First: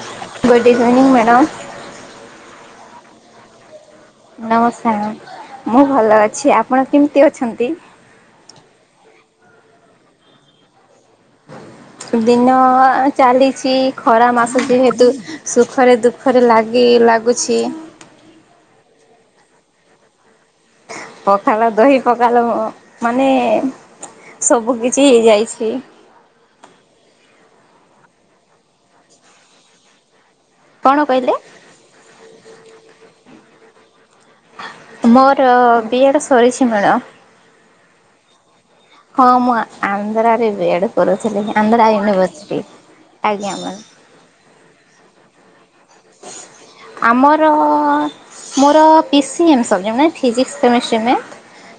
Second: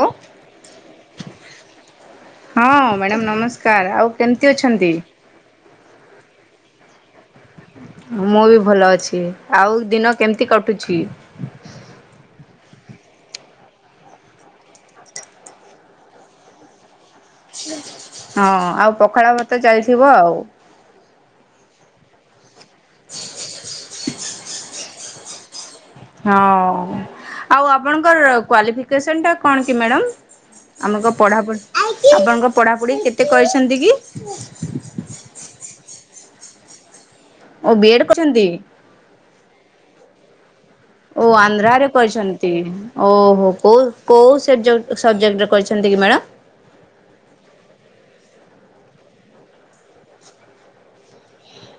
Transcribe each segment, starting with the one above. ଓ good evening madam. Madam ନମସ୍କାର ଆଉ କେମିତି ଅଛନ୍ତି? ମୁଁ ଭଲ ଅଛି ଆପଣ କେମିତି ଅଛନ୍ତି? ମୁଁ ବି ଭଲ ଅଛି ଆଉ ଦିନ କେମିତି କଟୁଛି? ଦିନ ଚାଲିଛି ଖରା ମାସ ଯେହେତୁ ସୁଖରେ ଦୁଃଖରେ ଲାଗି ଲାଗୁଛି। ହଁ ଆଉ ପଖାଳ‌ ଭାତ ଚାଲିଥିବ ଆଉ। ପଖାଳ ଦହି ପଖାଳ ମାନେ ସବୁ କିଛି ହେଇ ଯାଇଛି। ହଁ ଆଉ ଆପଣଙ୍କର କ୍ଵାଲିଫିକେସନ ଟା କଣ କି ମ୍ୟାଡ଼ାମ? କଣ ଆମଙ୍କ କହିଲେ? ପଢାପଢି ଆପଣଙ୍କ ପଢାପଢି କେତେ କରିଛନ୍ତି କି? ମୋର। ବିଏଡ୍ ସରିଛି ମ୍ୟାଡ଼ ଓ ବିଏଡ୍ କରଛନ୍ତି। ହଁ ମୁଁ ଆନ୍ଧ୍ର। ରେ ଓ ଆନ୍ଧ୍ରରେ କରିଛନ୍ତି ଓହୋ ଆଜ୍ଞା ମ୍ୟାମ୍ କୋଉ କୋଉ ସେ ସବଜେକ୍ଟରେ କରିଛନ୍ତି। କି ମ୍ୟାଡ଼ାମ? ଆମର ଅ ମୋର ପି ସି ଏମ୍ ସବଜେକ୍ଟ ମାନେ ଫିଜିକ୍ସ କେମିଷ୍ଟ୍ରି ନୁଏ।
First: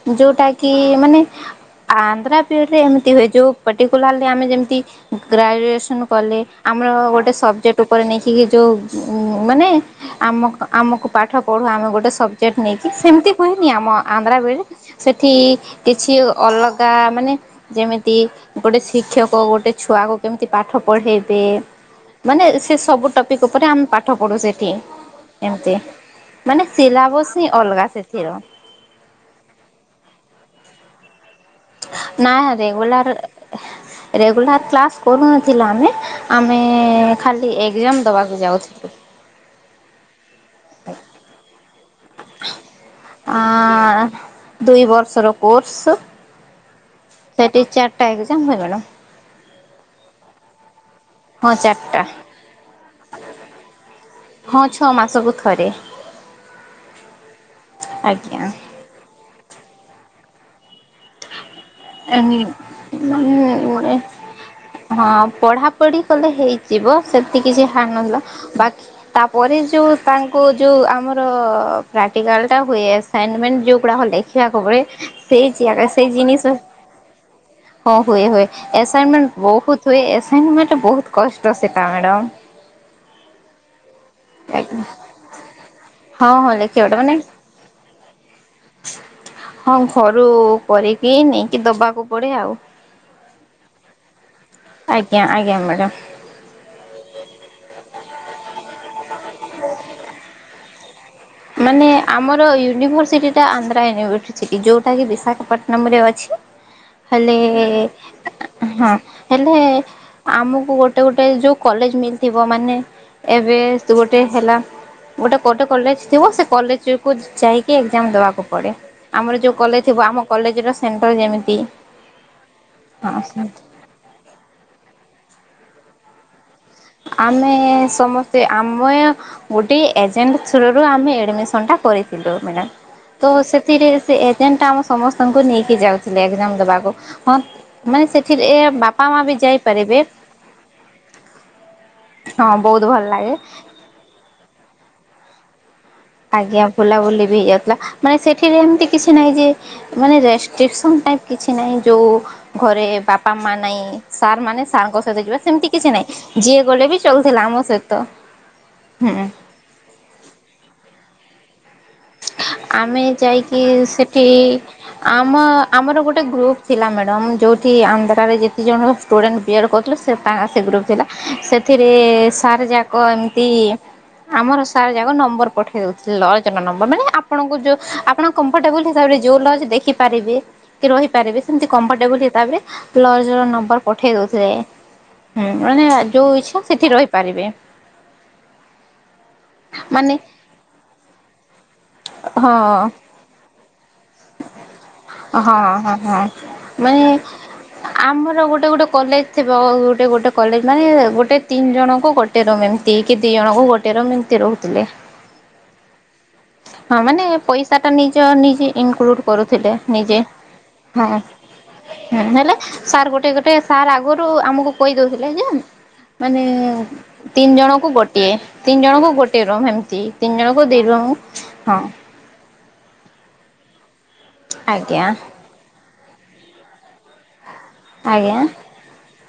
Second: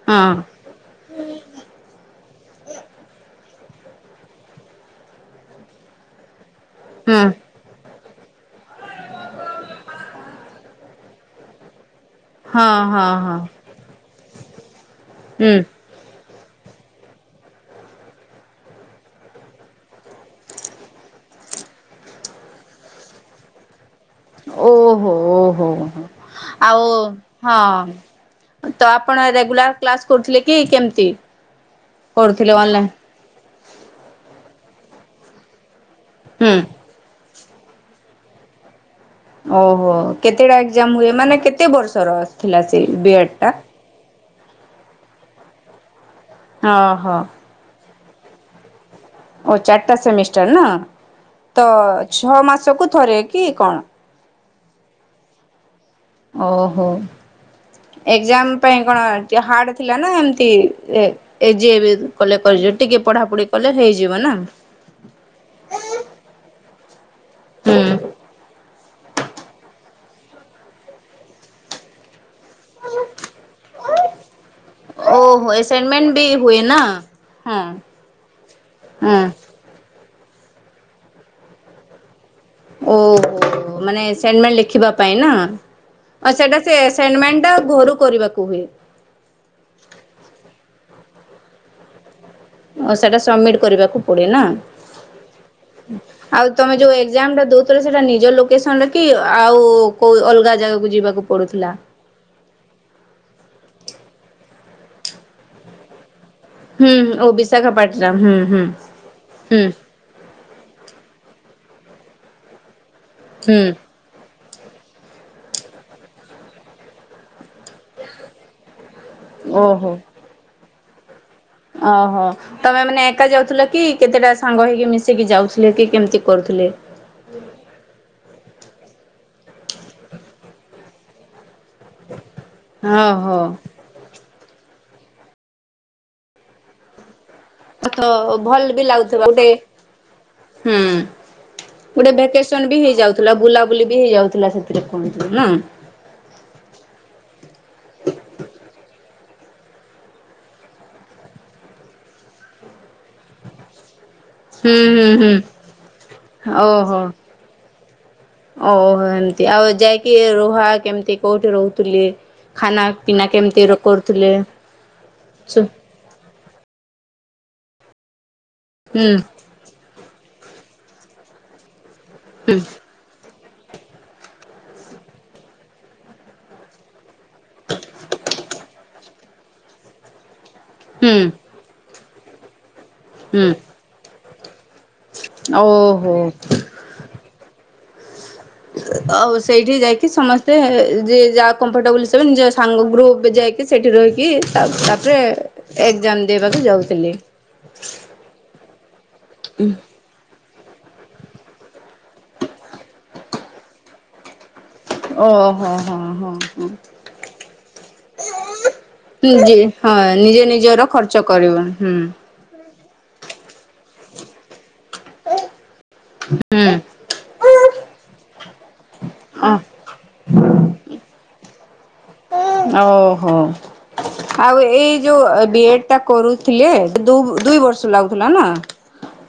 ହଁ ଯୋଉଟା କି ମାନେ ଆନ୍ଧ୍ରା। ବିଏଡ୍ ଏମତି ହୁଏ ଯେଉ ପର୍ଟିକୁଲାର ଆମେ ଯେମିତି ଗ୍ରାଜୁଏସନ୍ କଲେ। ଆମର ହଁ ଗୋଟେ ସବଜେକ୍ଟ ଉ ପରେ ନେଖିକି ଯୋଉ। ଉ ମାନେ ଆମ ଆମକୁ ପାଠ ପଢୁ ଆମେ ଗୋଟେ ସବଜେକ୍ଟ ହଁ ନେଇକି ହଁ ସେମିତି ହଁ ହୁଏନି ଆମ ଆନ୍ଧ୍ରାବେଳେ। ସେଠି ହୁଁ। କିଛି ଓ ଅଲଗା ମାନେ ଯେମିତି ଗୋଟେ ଶିକ୍ଷକ ଗୋଟେ ଛୁଆକୁ କେମିତି ପାଠ ପଢ଼େଇବେ। ମାନେ ସେ ସବୁ ଟପିକ୍ ଉପରେ ଆମ ପାଠ ପଢୁ ସେଠି ଓହୋ ଓହୋ ଏମିତି ମାନେ ଆଉ ସିଲାବସ୍ ହିଁ ଅଲଗା ହଁ ସେଥିର। ତ ଆପଣ ରେଗୁଲାର କ୍ଲାସ କରୁଥିଲେ। କି କେମିତି ନାଇଁ କରୁଥିଲେ ଅନଲାଇନ୍ ରେଗୁଲାର ରେଗୁଲାର କ୍ଲାସ କରୁନଥିଲା ଆମେ। ହୁଁ। ଆମେ ଏଁ ଖାଲି ଏକ୍ଜାମ ଦବାକୁ। ଯାଉଥିଲୁ। ଓହୋ କେତେଟା ଏକ୍ଜାମ ହୁଏ। ମାନେ କେତେ ବର୍ଷରଥିଲା ସୋ ବିଏଡ୍ ଆଁ ଟା। ଦୁଇ ବର୍ଷର କୋର୍ସ। ହଁ। ସେଠି ଚା ରିଟା ହୁଏ ମ୍ୟାଡ଼ ଓ ଚାରିଟା ସେମିଷ୍ଟାର ନା। ହଁ ତ ଚାରିଟା ଛଅ ମାସ କୁ ଥରେ କି କଣ। ହଁ ଛଅ ମାସକୁ ଥରେ। ଓହୋ ଆଜ୍ଞା। ଏକ୍ଜାମ ପାଇଁ କଣ। ହାଡ୍ ଥିଲା ନା ଏମତି। କଲେ ହେଇଯିବ ନା ହଁ ପଢାପଢି କଲେ ହେଇଯିବ। ସେତି କିଛି ହାଡ୍ ହୁଁ। ନଥିଲା ବାକି ତାପରେ ଯେଉଁ ତାଙ୍କୁ ଯେଉଁ ଆମର ପ୍ରାକ୍ଟିକାଲ ଟା ହୁଏ। ଆସାଇନମେଣ୍ଟ ଯେଉଁଗୁଡ଼ା ହେଲେ। ଆକୁ ହୁଏ ସେଇ ଓହୋ ସେଇ ଆସାଇନମେଣ୍ଟ ବି ଜିନିଷ ହୁଏ ନା ହଁ ହୁଏ ହୁଏ ହଁ ଆସାଇନମେଣ୍ଟ ବହୁତ ହୁଏ ଏଟା ବହୁତ କଷ୍ଟ ସେଟା ମ୍ୟାଡ଼ାମ। ଓ ମାନେ ସେଣ୍ଡ ମେ ଆଜ୍ଞା ଲେଖିବା ପାଇଁ ନା ହଁ ହଁ ସେଟାସେ ଲେଖିବାଟା ମାନେ ସେଣ୍ଟ ମେଟ ଟା ଘରୁ କରିବାକୁ ହୁଏ। କିଇ ନେଇକି ଦବାକୁ ପଡ଼େ ଆଉ। ଓ ସେଇଟା ସବମିଟ କରିବାକୁ ପଡେ ନା। ଆଜ୍ଞା ଆଜ୍ଞା ମ୍ୟାଡ଼ାମ ଆଉ ତମେ ଯୋଉ ଏକଜାମ ଟା ଦଉଥିଲ ସେଟା ନିଜ ଲୋକେସନ ରେ କି? ଆଉ କୋଉ ଅଲଗା ଜାଗା ଯିବାକୁ ପଡୁଥିଲା ମାନେ ଆମର ୟୁନିଭରସିଟି ଟା ଆନ୍ଧ୍ରା ୟୁନିଭରସିଟି। ଯଉଟା କି ବିଶାଖାପଟନମ ରେ ଅଛି। ହୁଁ ଓ ହେଲେ ବିଶାଖାପାଟନମ୍ ହୁଁ ହୁଁ ହଁ ହେଲେ ହୁଁ। ଆମକୁ ଗୋଟେ ଗୋଟେ ଯେଉଁ କଲେଜ ମିଲ୍ଥିବ ମାନେ ଏବେ ହୁଁ ଗୋଟେ ହେଲା ଗୋଟେ କୋଟେ କଲେଜ ସେ କଲେଜକୁ ଯାଇ ଏଜାମ ଦବାକୁ ପଡେ। ଆମର ଯୋଉ କଲେଜ ଓହୋ ଥିବ ଆମ କଲେଜ ର ସେଣ୍ଟ୍ର ଯେମିତି ଓହୋ ତମେ ମାନେ ହଁ ଏକା ସେମିତି। ଯାଉଥିଲ କି କେତେଟା ସାଙ୍ଗ ହେଇକି ମିଶେଇିକି ଯାଉଥିଲ। କି କେମିତି କରୁ ଆମେ ସମସ୍ତେ ଆ ଆମ ଗୋଟେ ଏଜେଣ୍ଟ ଥରୋ ରୁ ଆମେ ଆଡମିଶନ୍ କରିଥିଲୁ ମ ତ ଓହୋ ସେଥିରେ ଯେନ୍ତା ଆମ ସମସ୍ତଙ୍କୁ ନେଇକି ଯାଉଥିଲେ ଏକ୍ଜାମ ଦେବାକୁ। ହଁ ତ ମାନେ ସେଠରେ ଏ ଭଲ ବି ବାପା ମା ଲାଗୁଥିବ ବି ଗୋଟେ ଯାଇପାରିବେ। ହୁଁ ଗୋଟେ ହଁ ଭେକେସନ ବି ବହୁତ ଭଲ ହେଇଯାଉଥିଲା ଲାଗେ ବୁଲାବୁଲି ବି ହେଇଯାଉଥିଲା। ସେ ନା ଆଜ୍ଞା ବୁଲାବୁଲି ବି ହେଇଯାଉଥିଲା। ମାନେ ସେଠିରେ ଏମତି କିଛି ନାହିଁ ଯେ ମାନେ ରେଷ୍ଟ୍ରିକସନ ଟାଇପ କିଛି ନାହିଁ ଯୋଉ ଘରେ ବାପା ମା ନାଇଁ ସାର୍ ମାନେ ହୁଁ ସାର୍ଙ୍କ ହୁଁ ସହିତ ହୁଁ ଯିବା ସେମିତି କିଛି ନାହିଁ ଯିଏ ଗଲେ ବି ଓହୋ ଚଳୁଥିଲା ଆମ ସହିତ ଓହୋ ହୁଁ। ଏମିତି ଆଉ ଯାଇକି ରୁହା କେମିତି କଠ ରହୁଛି ଆମେ ଯାଇକି ସେଠି କରୁଥିଲେ? ଆମ ହୁଁ ଆମର ଗୋଟେ ଗ୍ରୁପ ଥିଲା ମ୍ୟାଡ଼ମ୍ ଯୋଉଠି ଆନ୍ଧ୍ରାରେ ଯେ ସେ ଜଣ ହୁଁ ଷ୍ଟୁଡେଣ୍ଟ ବିଏଡ଼ କରିଥିଲେ ସେ ଗ୍ରୁପ ଥିଲା ସେଥି ସାରଜା କମତି ଆମର ସାର୍ ଯାକ ନମ୍ବର ପଠେଇ ଦଉଥିଲେ ଲଜନ ନମ୍ ମାନେ ଆପଣଙ୍କୁ ଯୋଉ ଆପଣ କମ୍ଫଟେବଲ ହିସାବରେ ଯୋଉ ଲଜ ଦେଖିପାରିବେ କି ହୁଁ ରହିପାରିବେ ସେମିତି କମ୍ ଫ ତାପ୍ ରେ ଲଜ୍ ର ହୁଁ। ନମ୍ବର୍ ପଠେଇ ଦେଉ ସେ ହୁଁ ମାନେ ଓହୋ ଯୋଉ ଇଚ୍ଛା ସେଠି ରହିପାରିବେ। ଆଉ ସେଇଠି ଯାଇକି ମାନେ ସମସ୍ତେ ଯି ଯା କମ୍ ଫ ଟେବୁଲ୍ ସେବି ନିଜ ହଁ ସାଙ୍ଗ ଗ୍ରୁପ ଯାଇକି ସେଠି ରହିକି ତାପରେ ହଁ ହଁ ହଁ ଏଗ୍ଜାମ୍ ଦେବାକୁ ଯାଉଥିଲି। ମାନେ ଆମର କଲେଜ୍ ମାନେ ଗୋଟେ ତିନ୍ ଜଣଙ୍କୁ ଗୋଟେ ରମ୍ ଏମତି କି ଦି ଜଣଙ୍କୁ ଗୋଟେ ରମ୍ ଏମତି ରହୁଥିଲେ। ଓହୋ। ହଁ ହଁ ହଁ ମାନେ ପଇସା ଟା ନିଜ ନିଜେ ଇନକ୍ଲୁଡ ହଁ ଯେ କରୁଥିଲେ ହଁ ନିଜେ ନିଜର ହଁ ଖର୍ଚ୍ଚ କରିବ ହୁଁ ହେଲେ ସାର୍ ଗୋଟେ ଗୋଟେ ସାର୍ ଆଗରୁ ଆମକୁ କହି ଦୋଉଥିଲେ ଯେ ମାନେ ହୁଁ ତିନ୍ ଜଣ ଗୋଟିଏ ତିନି ଜଣଙ୍କୁ ଗୋଟିଏ ଅ ରୁମ୍ ଏମିତି ତିନି ଜଣଙ୍କୁ ଦି ଜଣଙ୍କୁ। ହଁ। ଓହୋ ଆଉ ଏଇ ଆଜ୍ଞା ଯୋଉ ବିଏଡ୍ ତା କରୁଥିଲେ। ଦୁଇ ଦୁଇ ବର୍ଷ ଲାଗୁଥିଲା ଆଜ୍ଞା ନା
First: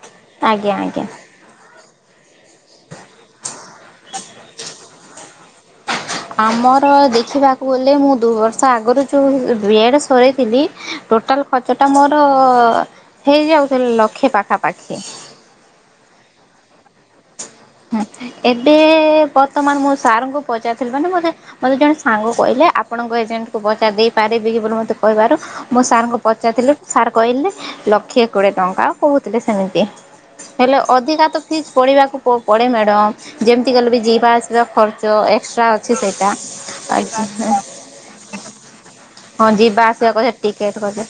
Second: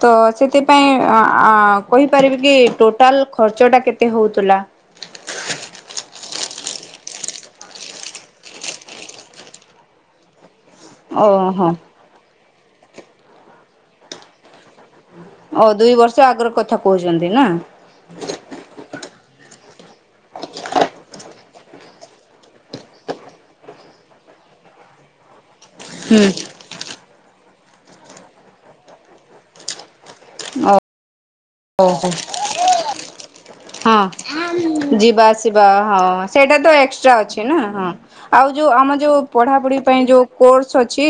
ତ ଆଜ୍ଞା ସେଥିପାଇଁ ଆଜ୍ଞା। ଆଁ ଆ କହିପାରିବି ଟୋଟାଲ ଖର୍ଚ ଟା କେତେ ହଉଥୁଲା? ଆମର ଦେଖିବାକୁ ଗଲେ ମୁଁ ଦୁଇ ବର୍ଷ ଆଗରୁ ଯେଉଁ ବି ଏଡ଼୍ ସରେଇଥିଲି ଟୋଟାଲ୍ ଓହୋ ଖର୍ଚ୍ଚ ଟା ମୋର ଓ ହେଇଯାଉ ତାଲେ ଲକ୍ଷେ ପାଖା ଓ ଦୁଇ ବର୍ଷ ଆଗରୁ କଥା କୋହୁଛନ୍ତି ନା। ଏବେ ବର୍ତ୍ତମାନ ମୁଁ ସାର୍ଙ୍କୁ ପଚାରିଥିଲିାନେ ମୋତେ ମୋତେ ଜଣେ ସାଙ୍ଗ କହିଲେ ଆପଣଙ୍କ ଏଜେଣ୍ଟ୍ କୁ ପଚାର ଦେଇ ପାରିବି କି ବୋଲି ମତେ କହିବାରୁ। ମୋ ସାର୍ଙ୍କ ହୁଁ ପଚାରଥିଲୁ ସାର୍ କହିଲେ ଲକ୍ଷେ କୋଡିଏ ଟଙ୍କା କହୁଥିଲେ ସେମିତି ହେଲେ ଓ ଅଧିକା ତ କି ପଢିବାକୁ ଆସିବା ହଁ ଖର୍ଚ୍ଚ ଯିବା ଆସିବା ଏକ୍ସଟ୍ରା ଅଛି ହଁ ସେଇଟା ତ ଏକ୍ଟ୍ରା ଯିବା ଅଛି ଆସିବା ନା ହଁ ଆଉ ଯୋଉ ଆମ ଯୋଉ ହଁ ପଢାପଢି ଯିବା ପାଇଁ ଆସିବା ଯୋଉ କଲେ ଟିକେଟ କୋର୍ସ କଲେ ଅଛି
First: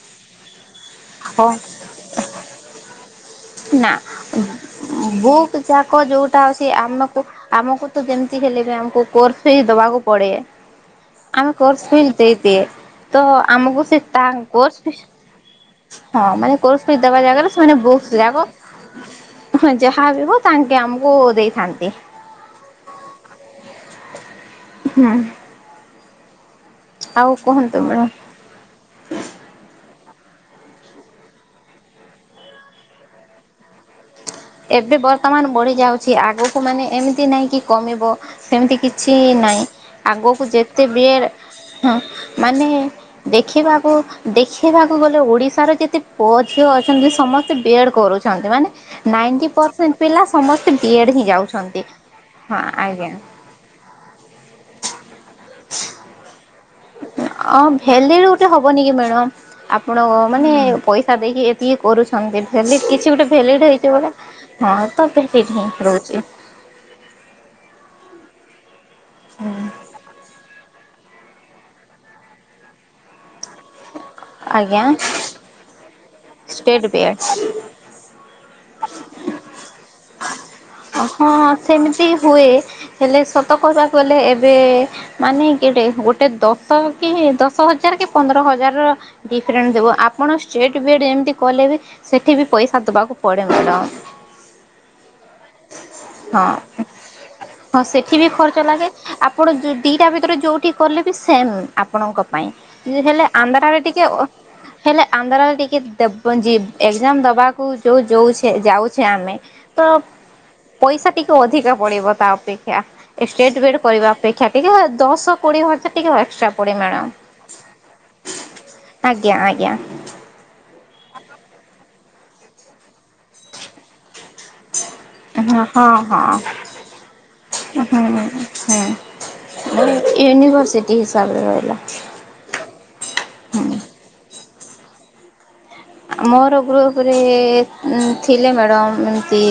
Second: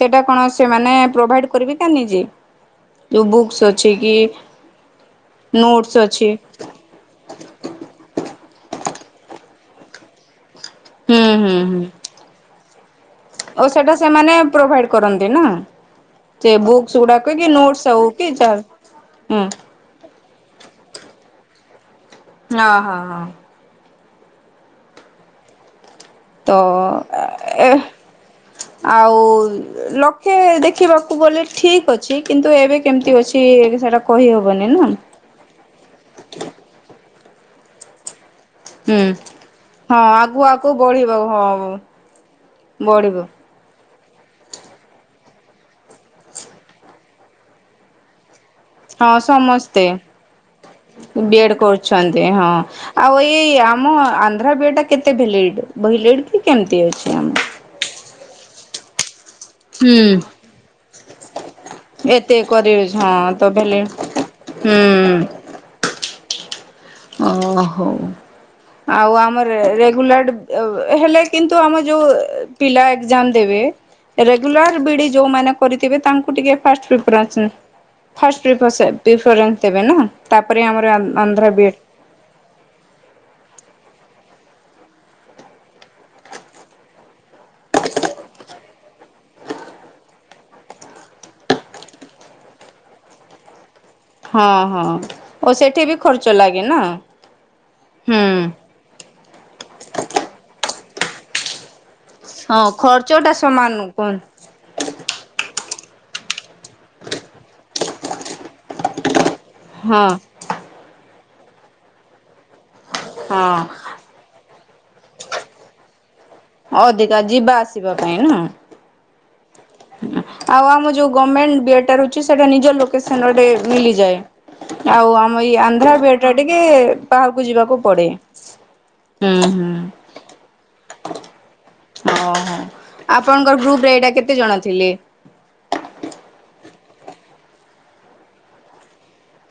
ସେଟା କଣ ସେମାନେ ପ୍ରୋଭାଇଡ ହଁ କରିବେ ଯୋଉ ବୁକ୍ସ୍ ନା ଅଛି କି? ଯାକ ଯୋଉଟା ଅଛି ସେ ଆମକୁ ଆମକୁ ତ ଯେମି ହେଲେ ବି ଆମକୁ କୋର୍ସ ଫି ଦବାକୁ ପଡେ। ହୁଁ ଆମେ ହୁଁ ହୁଁ କୋର୍ସ ଫି ଦେଇ ଦିଏ ତ ଓ ଆମକୁ ସେଟା ସେ ସେମାନେ ତାଙ୍କ ହଁ ପ୍ରୋଭାଇଡ କରନ୍ତି ନା କୋର୍ସ ସେ ବୁକ୍ସ ଫି ହଁ ଦେବା ଗୁଡାକ କି ଜାଗାରେ ସେମାନେ ନୋଟସ ଆଉ ବୁକସ୍ କି ଗୁଡାକ ଯା ହୁଁ ହଁ ଯାହା ଆଣିବ। ତାଙ୍କେ ଆମକୁ ଦେଇଥାନ୍ତି। ହଁ ହଁ ହଁ ହୁଁ ତ ଆଉ ଏ କୁହନ୍ତୁ ମ୍ୟାଡ଼ାମ ଆଉ ଲକ୍ ହେ ଦେଖିବାକୁ ଗଲେ ଠିକ ଅଛି କିନ୍ତୁ ଏବେ କେମିତି ଅଛି ସେଟା ଏବେ ବର୍ତ୍ତମାନ ବଢି ଯାଉଛି ଆଗକୁ ମାନେ ଏମିତି ଏମିତି ନାହିଁ କି କମିବ ସେମିତି ହୁଁ। କିଛି ନାହିଁ ଆଗକୁ ଯେତେ ବି ହଁ ମାନେ ବଢିବ ଦେଖିବାକୁ ଦେଖିବାକୁ ଗଲେ ଓଡ଼ିଶା ଓଡିଶା ରେ ଯେତେ ପୁଅ ଝିଅ ଅଛନ୍ତି ସମସ୍ତେ ବିଏଡ କରୁଛନ୍ତି ମାନେ ହଁ ନାଇଣ୍ଟି ସମସ୍ତେ ପରସେଣ୍ଟ ପିଲା ସମସ୍ତେ ବିଏଡ଼୍ ହିଁ ବିଏଡ୍ ଯାଉଛନ୍ତି। କରୁଛନ୍ତି ହଁ ଆଉ ଏଇ ଆମ ଆନ୍ଧ୍ର ବିଏଡ୍ କେତେ ଡିଲେଇଟ୍ ଅ ଭେଲିଡ ଗୋଟେ ହବ ହବନି କି ମ୍ୟାଡ଼ମ୍ ହୁଁ ଆପଣ ମାନେ ପଇସା ଦେଇକି ଏତିକି ଏତେ କରୁଛନ୍ତି ଭେଲିଡ କରିବେ କିଛି ହଁ ଗୋଟେ ତ ଭେଲିଡ ଭ୍ୟାଲିଡ ହେଇଥିବ ନା ହଁ ହୁଁ ତ ରହୁଛି। ଓ ହୋ ଆଉ ଆମର ରେଗୁଲାର ହେଲେ କିନ୍ତୁ ଆମ ଯୋଉ ପିଲା ଏକଜାମ୍ ଦେବେ ରେଗୁଲାର ଆଜ୍ଞା ବିଏଡ୍ ଯୋଉମାନେ କରିଥିବେ ତାଙ୍କୁ ଟିକେ state first BEd difference first difference ଦେବେ ହେଲା ତାପରେ ଆମର ଆନ୍ଧ୍ର ବିଏଡ୍ ଏମିତି ହୁଏ ହେଲେ ସତ କହିବାକୁ ଗଲେ ଏବେ ମାନେ ଗୋଟେ ଦଶ କି ଦଶ ଦଶ ହଜାର କି ପନ୍ଦର ହଜାର ଡିଫରେଣ୍ଟ ଥିବ ଆପଣ ଷ୍ଟେଟ୍ ବିଏଡ୍ ଏମିତି କଲେ ବି ସେଠି ବି ପଇସା ଦବାକୁ ପଡେ ମଧ୍ୟ ହଁ ହଁ ଓ ସେଠି ବି ଖର୍ଚ୍ଚ ହଁ ଲାଗେ ନା ହଁ ସେଠି ହୁଁ ବି ଖର୍ଚ୍ଚ ଲାଗେ ଆପଣ ଦିଟା ଭିତରେ ଯୋଉଠି କଲେ ବି ସେମ୍ ଆପଣଙ୍କ ପାଇଁ ହଁ ଖର୍ଚ୍ଚ ହେଲେ ଟା ଆନ୍ଧ୍ରରେ ସମାନ ଟିକେ କୁହନ୍ତୁ ହେଲେ ଆନ୍ଧ୍ରାରେ ଟିକେ ଏକ୍ଜାମ ଦେବାକୁ ଯୋଉ ଯଉଛେ ଯାଉଛେ ଆମେ ତ ହଁ ପଇସା ଟିକେ ଅଧିକ ପଡିବ ତା ଅପେକ୍ଷା ଏ ହଁ ଷ୍ଟେଟ ବିଏଡ୍ କରିବା ଅପେକ୍ଷା ଟିକେ ଦଶ କୋଡିଏ ହଜାର ଟିକେ ଏକ୍ସଟ୍ରା ପଡେ ମ୍ୟାଡ଼ାମ। ଅଧିକା ଯିବା ଆସିବା ପାଇଁ ନୁହଁ। ଆଜ୍ଞା ଆଜ୍ଞା ଜଉ ଗମେଣ୍ଟ ବି ସେଟା ନିଜ ଲୋକସନଟେ ମିଲିଯାଏ। ହ ହଁ ହଁ ହଁ ବାହାରକୁ ଯିବାକୁ ହୁଁ ପଡେ। ହୁଁ ହୁଁ ୟୁନିଭର୍ସିଟି ହିସାବରେ ରହିଲା। ଓହୋ ଆପଣଙ୍କର ଗ୍ରୁପରେ ଏଇଟା କେତେ ଜନ ଥିଲେ। ମୋର ଗ୍ରୁପରେ ଥିଲେ ମ୍ୟାଡ଼ମ୍ ଏମିତି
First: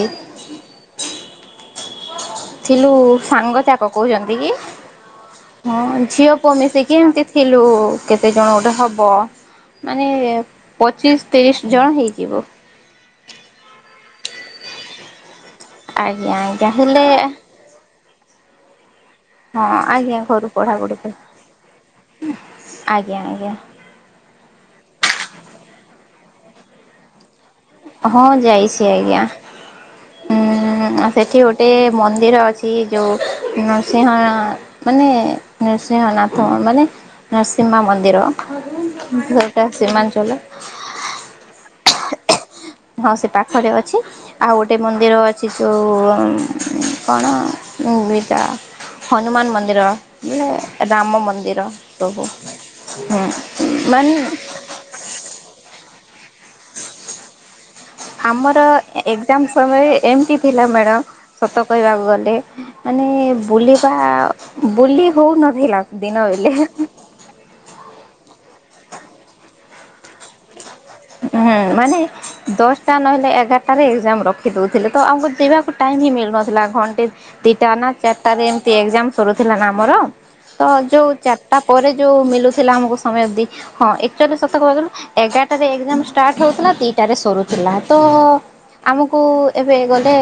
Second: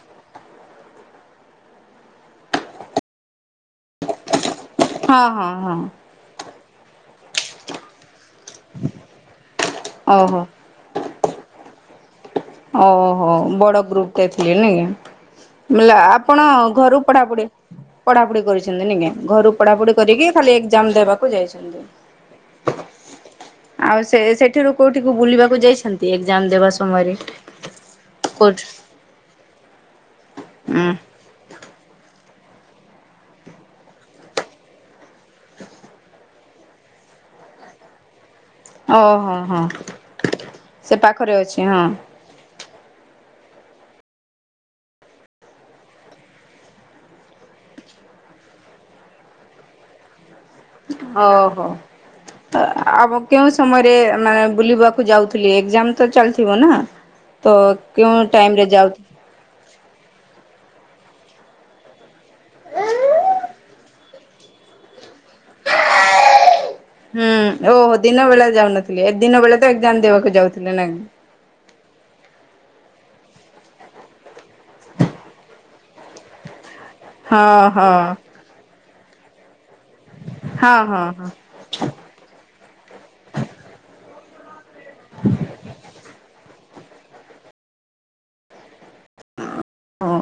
ଥିଲୁ ସାଙ୍ଗ ତ୍ୟାକ କହୁଛନ୍ତି କି? ହଁ ଝିଅ ପୁଅ ମିଶିକି ଥିଲୁ କେତେଜଣ ଗୋଟେ ହେବ ମାନେ ଓହୋ। ପଚିଶ ତିରିଶ ଜଣ ହେଇଛି। ଥିବ। ଓହୋ ବଡ ଗ୍ରୁପ ଟ ଥିଲେନି ମ ଆଜ୍ଞା ଆପଣ ଆଜ୍ଞା ଘରୁ ହେଲେ ପଢାପଢି ପଢ଼ାଢି କରିଛନ୍ତି ନାଇକି ଘରୁ ହଁ ପଢାପଢି ଆଜ୍ଞା କରିକି ଘରୁ ଖାଲି ଏକ୍ଜାମ ପଢ଼ାପଢ଼ି ପାଇଁ। ଦେବାକୁ ଯାଇଛନ୍ତି। ଆଜ୍ଞା ଆଜ୍ଞା ଆଉ ସେ ସେଠିରୁ କୋଉଠିକୁ ବୁଲିବାକୁ ଯାଇଛନ୍ତି? ଏକ୍ଜାମ ଦେବା ସମୟରେ ହଁ କୋଉଠି? ଯାଇଛି ଆଜ୍ଞା ଉଁ ହୁଁ ସେଠି ଗୋଟେ ମ ମନ୍ଦିର ଅଛି ଯେଉଁ ନୃସିଂହ ମାନେ ନୃସିଂହନାଥ ମାନେ ନରସିଂହହା ମନ୍ଦିର ଓହୋ ହଁ ଯୋଉଟା ସୀମାଞ୍ଚଳ ସେ ପାଖରେ ଅଛି ହଁ। ହଁ ସେ ପାଖରେ ଅଛି ଆଉ ଗୋଟେ ମନ୍ଦିର ଅଛି ଯୋଉ କଣଟା ହନୁମାନ ମନ୍ଦିର। ବୋଲେ ରାମ ମନ୍ଦିର ଓହୋ ସବୁ ଆମ ହୁଁ କେଉଁ ସମୟରେ ମାନେ ବୁଲିବାକୁ ଯାଉଥିଲି ଏକଜାମ ତ ଚାଲିଥିବ ନା ତ କେଉଁ ଟାଇମ ଆମର ରେ ଯାଉଥି ଏକ୍ଜାମ ସମୟ ଏମିତି ଥିଲା ମ୍ୟାଡ଼ମ୍। ସତ କହିବାକୁ ଗଲେ ମାନେ ବୁଲିବା ବୁଲି ହଉନଥିଲା ଦିନ ବେଳେ ହୁଁ ଓହୋ ଦିନ ବେଳା ଯାଉନଥିଲି ଏ ଦିନ ବେଳେ ଏକଜମ ଦେବାକୁ ଯାଉଛି ହୁଁ ମାନେ ଦଶ ତା ନହେଲେ ଏଗାରଟାରେ ଏକ୍ଜାମ ରଖିଦଉଥିଲେ ତ ଆମକୁ ଯିବାକୁ ଟାଇମ୍ ହିଁ ମିଳୁନଥିଲା। ଘଣ୍ଟା ହଁ ଦିଟା ନା ହଁ ଚାରିଟାରେ ଏମତି ଏକଜାମ ସୁରୁଥିଲା ନା ଆମର ତ ହଁ ହଁ ଯୋଉ ହଁ ଚାରିଟା ପରେ ଯୋଉ ମଳୁଥିଲା ଆମକୁ ସମୟ ହଁ ଚ [inaudible] କହୁ ଥିଲୁ ଏଗାର ଷ୍ଟାର୍ଟ ହଉଥିଲା ଦିଟାରେ ସରୁଥିଲା ତ ଆମକୁ ଏବେ ଗଲେ ହଁ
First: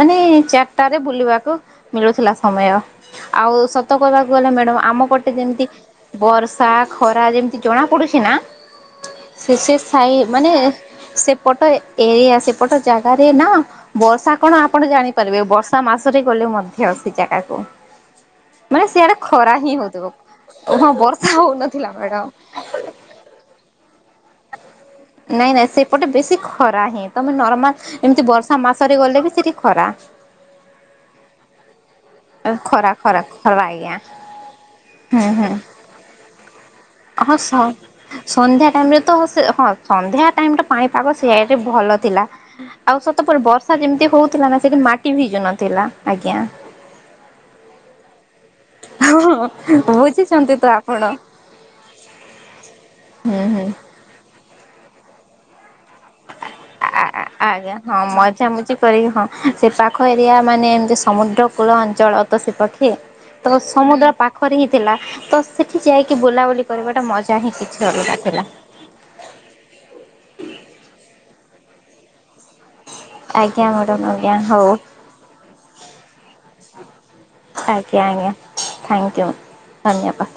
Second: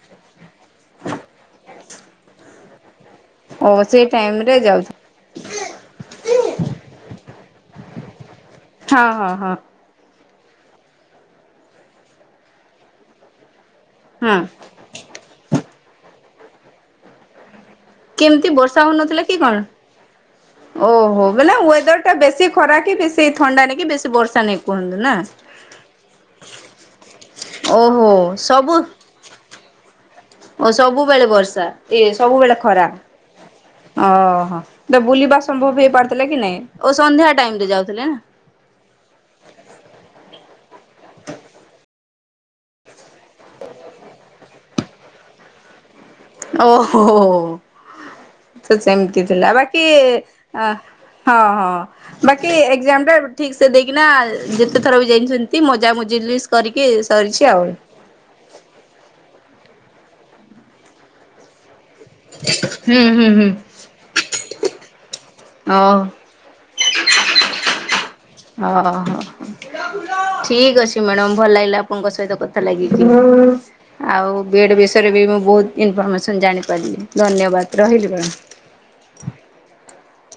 ମାନେ ଚାରିଟାରେ ବୁଲିବାକୁ ମିଳୁଥିଲା ସମୟ ଆଉ ଓ ସତ ସେଇ କହିବାକୁ ଟାଇମ ଗଲେ ରେ ମ୍ୟାଡମ ଯାଉଥି ଆମ ଗଟେ ଯେମିତି ବର୍ଷା ଖରା ଯେମତି ଜଣା ପଡୁଛି ନା ହଁ ହଁ ହଁ ଶେଶେ ସାଇ ମାନେ ସେପଟ ଏରିଆ ସେପଟ ଜାଗାରେ ନା ବର୍ଷା ହଁ କଣ ଆପଣ ଜାଣିପାରିବେ ବର୍ଷା ମାସରେ ଗଲେ ମଧ୍ୟ ସେ ଜାଗାକୁ କେମିତି ବର୍ଷା ମାନେ ସିଆଡେ ହଉନଥିଲା କି ଖରା କଣ ହିଁ ହଉଥିବ ହଁ ଓହୋ ବର୍ଷା ମାନେ ହଉନଥିଲା ୱେଦର ଟା ମ୍ୟାଡାମ ବେଶୀ ଖରା କି ବେଶୀ ଥଣ୍ଡା ନେକ୍ ବେଶୀ ବର୍ଷା ନେଇକ ନାଇଁ ନାଇଁ ସେପଟେ ବେଶୀ ଖରା ହିଁ ତମେ ନର୍ମାଲ ଓହୋ ଏମିତି ବର୍ଷା ସବୁ ମାସରେ ଗଲେ ବି ସେଠି ଖରା ଓ ସବୁବେଳେ ବର୍ଷା ଏ ସବୁବେଳେ ଖରା ଖରା ଖରା ଆଜ୍ଞା ଓହୋ ତ ହୁଁ ବୁଲିବା ହୁଁ ସମ୍ଭବ ହେଇପାରୁଥିଲା କି ନାଇଁ? ଓ ହଁ ଟାଇମ୍ ସନ୍ଧ୍ୟା ରେ ହଁ ଯାଉଥିଲେ ନା। ସନ୍ଧ୍ୟା ଟାଇମ୍ରେ ତ ହଁ ସନ୍ଧ୍ୟା ଟାଇ ଟା ପାଣିପାଗ ସିଆଡେ ଭଲ ଥିଲା ଆଉ ସତ ପରେ ବର୍ଷା ଯେମିତି ହଉଥିଲା ନା ସେଇଠି ମାଟି ଭିଜୁ ନଥିଲା। ଆଜ୍ଞା ଓହୋ ହ ତ ସେମିତି ହଁ ଥିଲା ବାକି ବୁଝିଛନ୍ତି ତ ହଁ ଆପଣ। ହଁ ବାକି ଏକ୍ଜାମ ଟା ହୁଁ ଠିକ ହୁଁ। ସେ ଦେଇକିନା ଯେତେ ଥର ବି ଯାଇଛନ୍ତି। ତି ମ ଆଜ୍ଞା ହଁ ମଜାମଝି କରିକି ହଁ ସେ ପାଖ ଖରିଆ ମାନେ ଏମିତି ସମୁଦ୍ର କୂଳ ଜଳ ତୋ ସେ ପକ୍ଷେ ହୁଁ ହୁଁ ହୁଁ ତ ସମୁଦ୍ର ପାଖରେ ହିଁ ଥିଲା। ତ ସେଠି ହଉ। ଯାଇକି ବୁଲାବୁଲି କରିବାଟା ମଜା ହିଁ କିଛି ଅଲଗା ଥିଲା। ହ ହ ଠିକ ଅଛି ମ୍ୟାଡ଼ାମ ଭଲ ଲାଗିଲା ଆପଣଙ୍କ ସହିତ କଥା ହେଇକି ଆଜ୍ଞା ମ୍ୟାଡ଼ାମ ହେଲାକି ଆଉ ଆଜ୍ଞା ହଉ ବେଡ୍ ବିଷୟରେ ବି ମୁଁ ବହୁତ ଏନଫୋର୍ସମେସନ ଜାଣି ପାରିଲି ଧନ୍ୟବାଦ ଆଜ୍ଞା ରହିଲି ଆଜ୍ଞା ମାଡାମ୍ ଥ୍ୟାଙ୍କୟୁ ଧନ୍ୟବାଦ।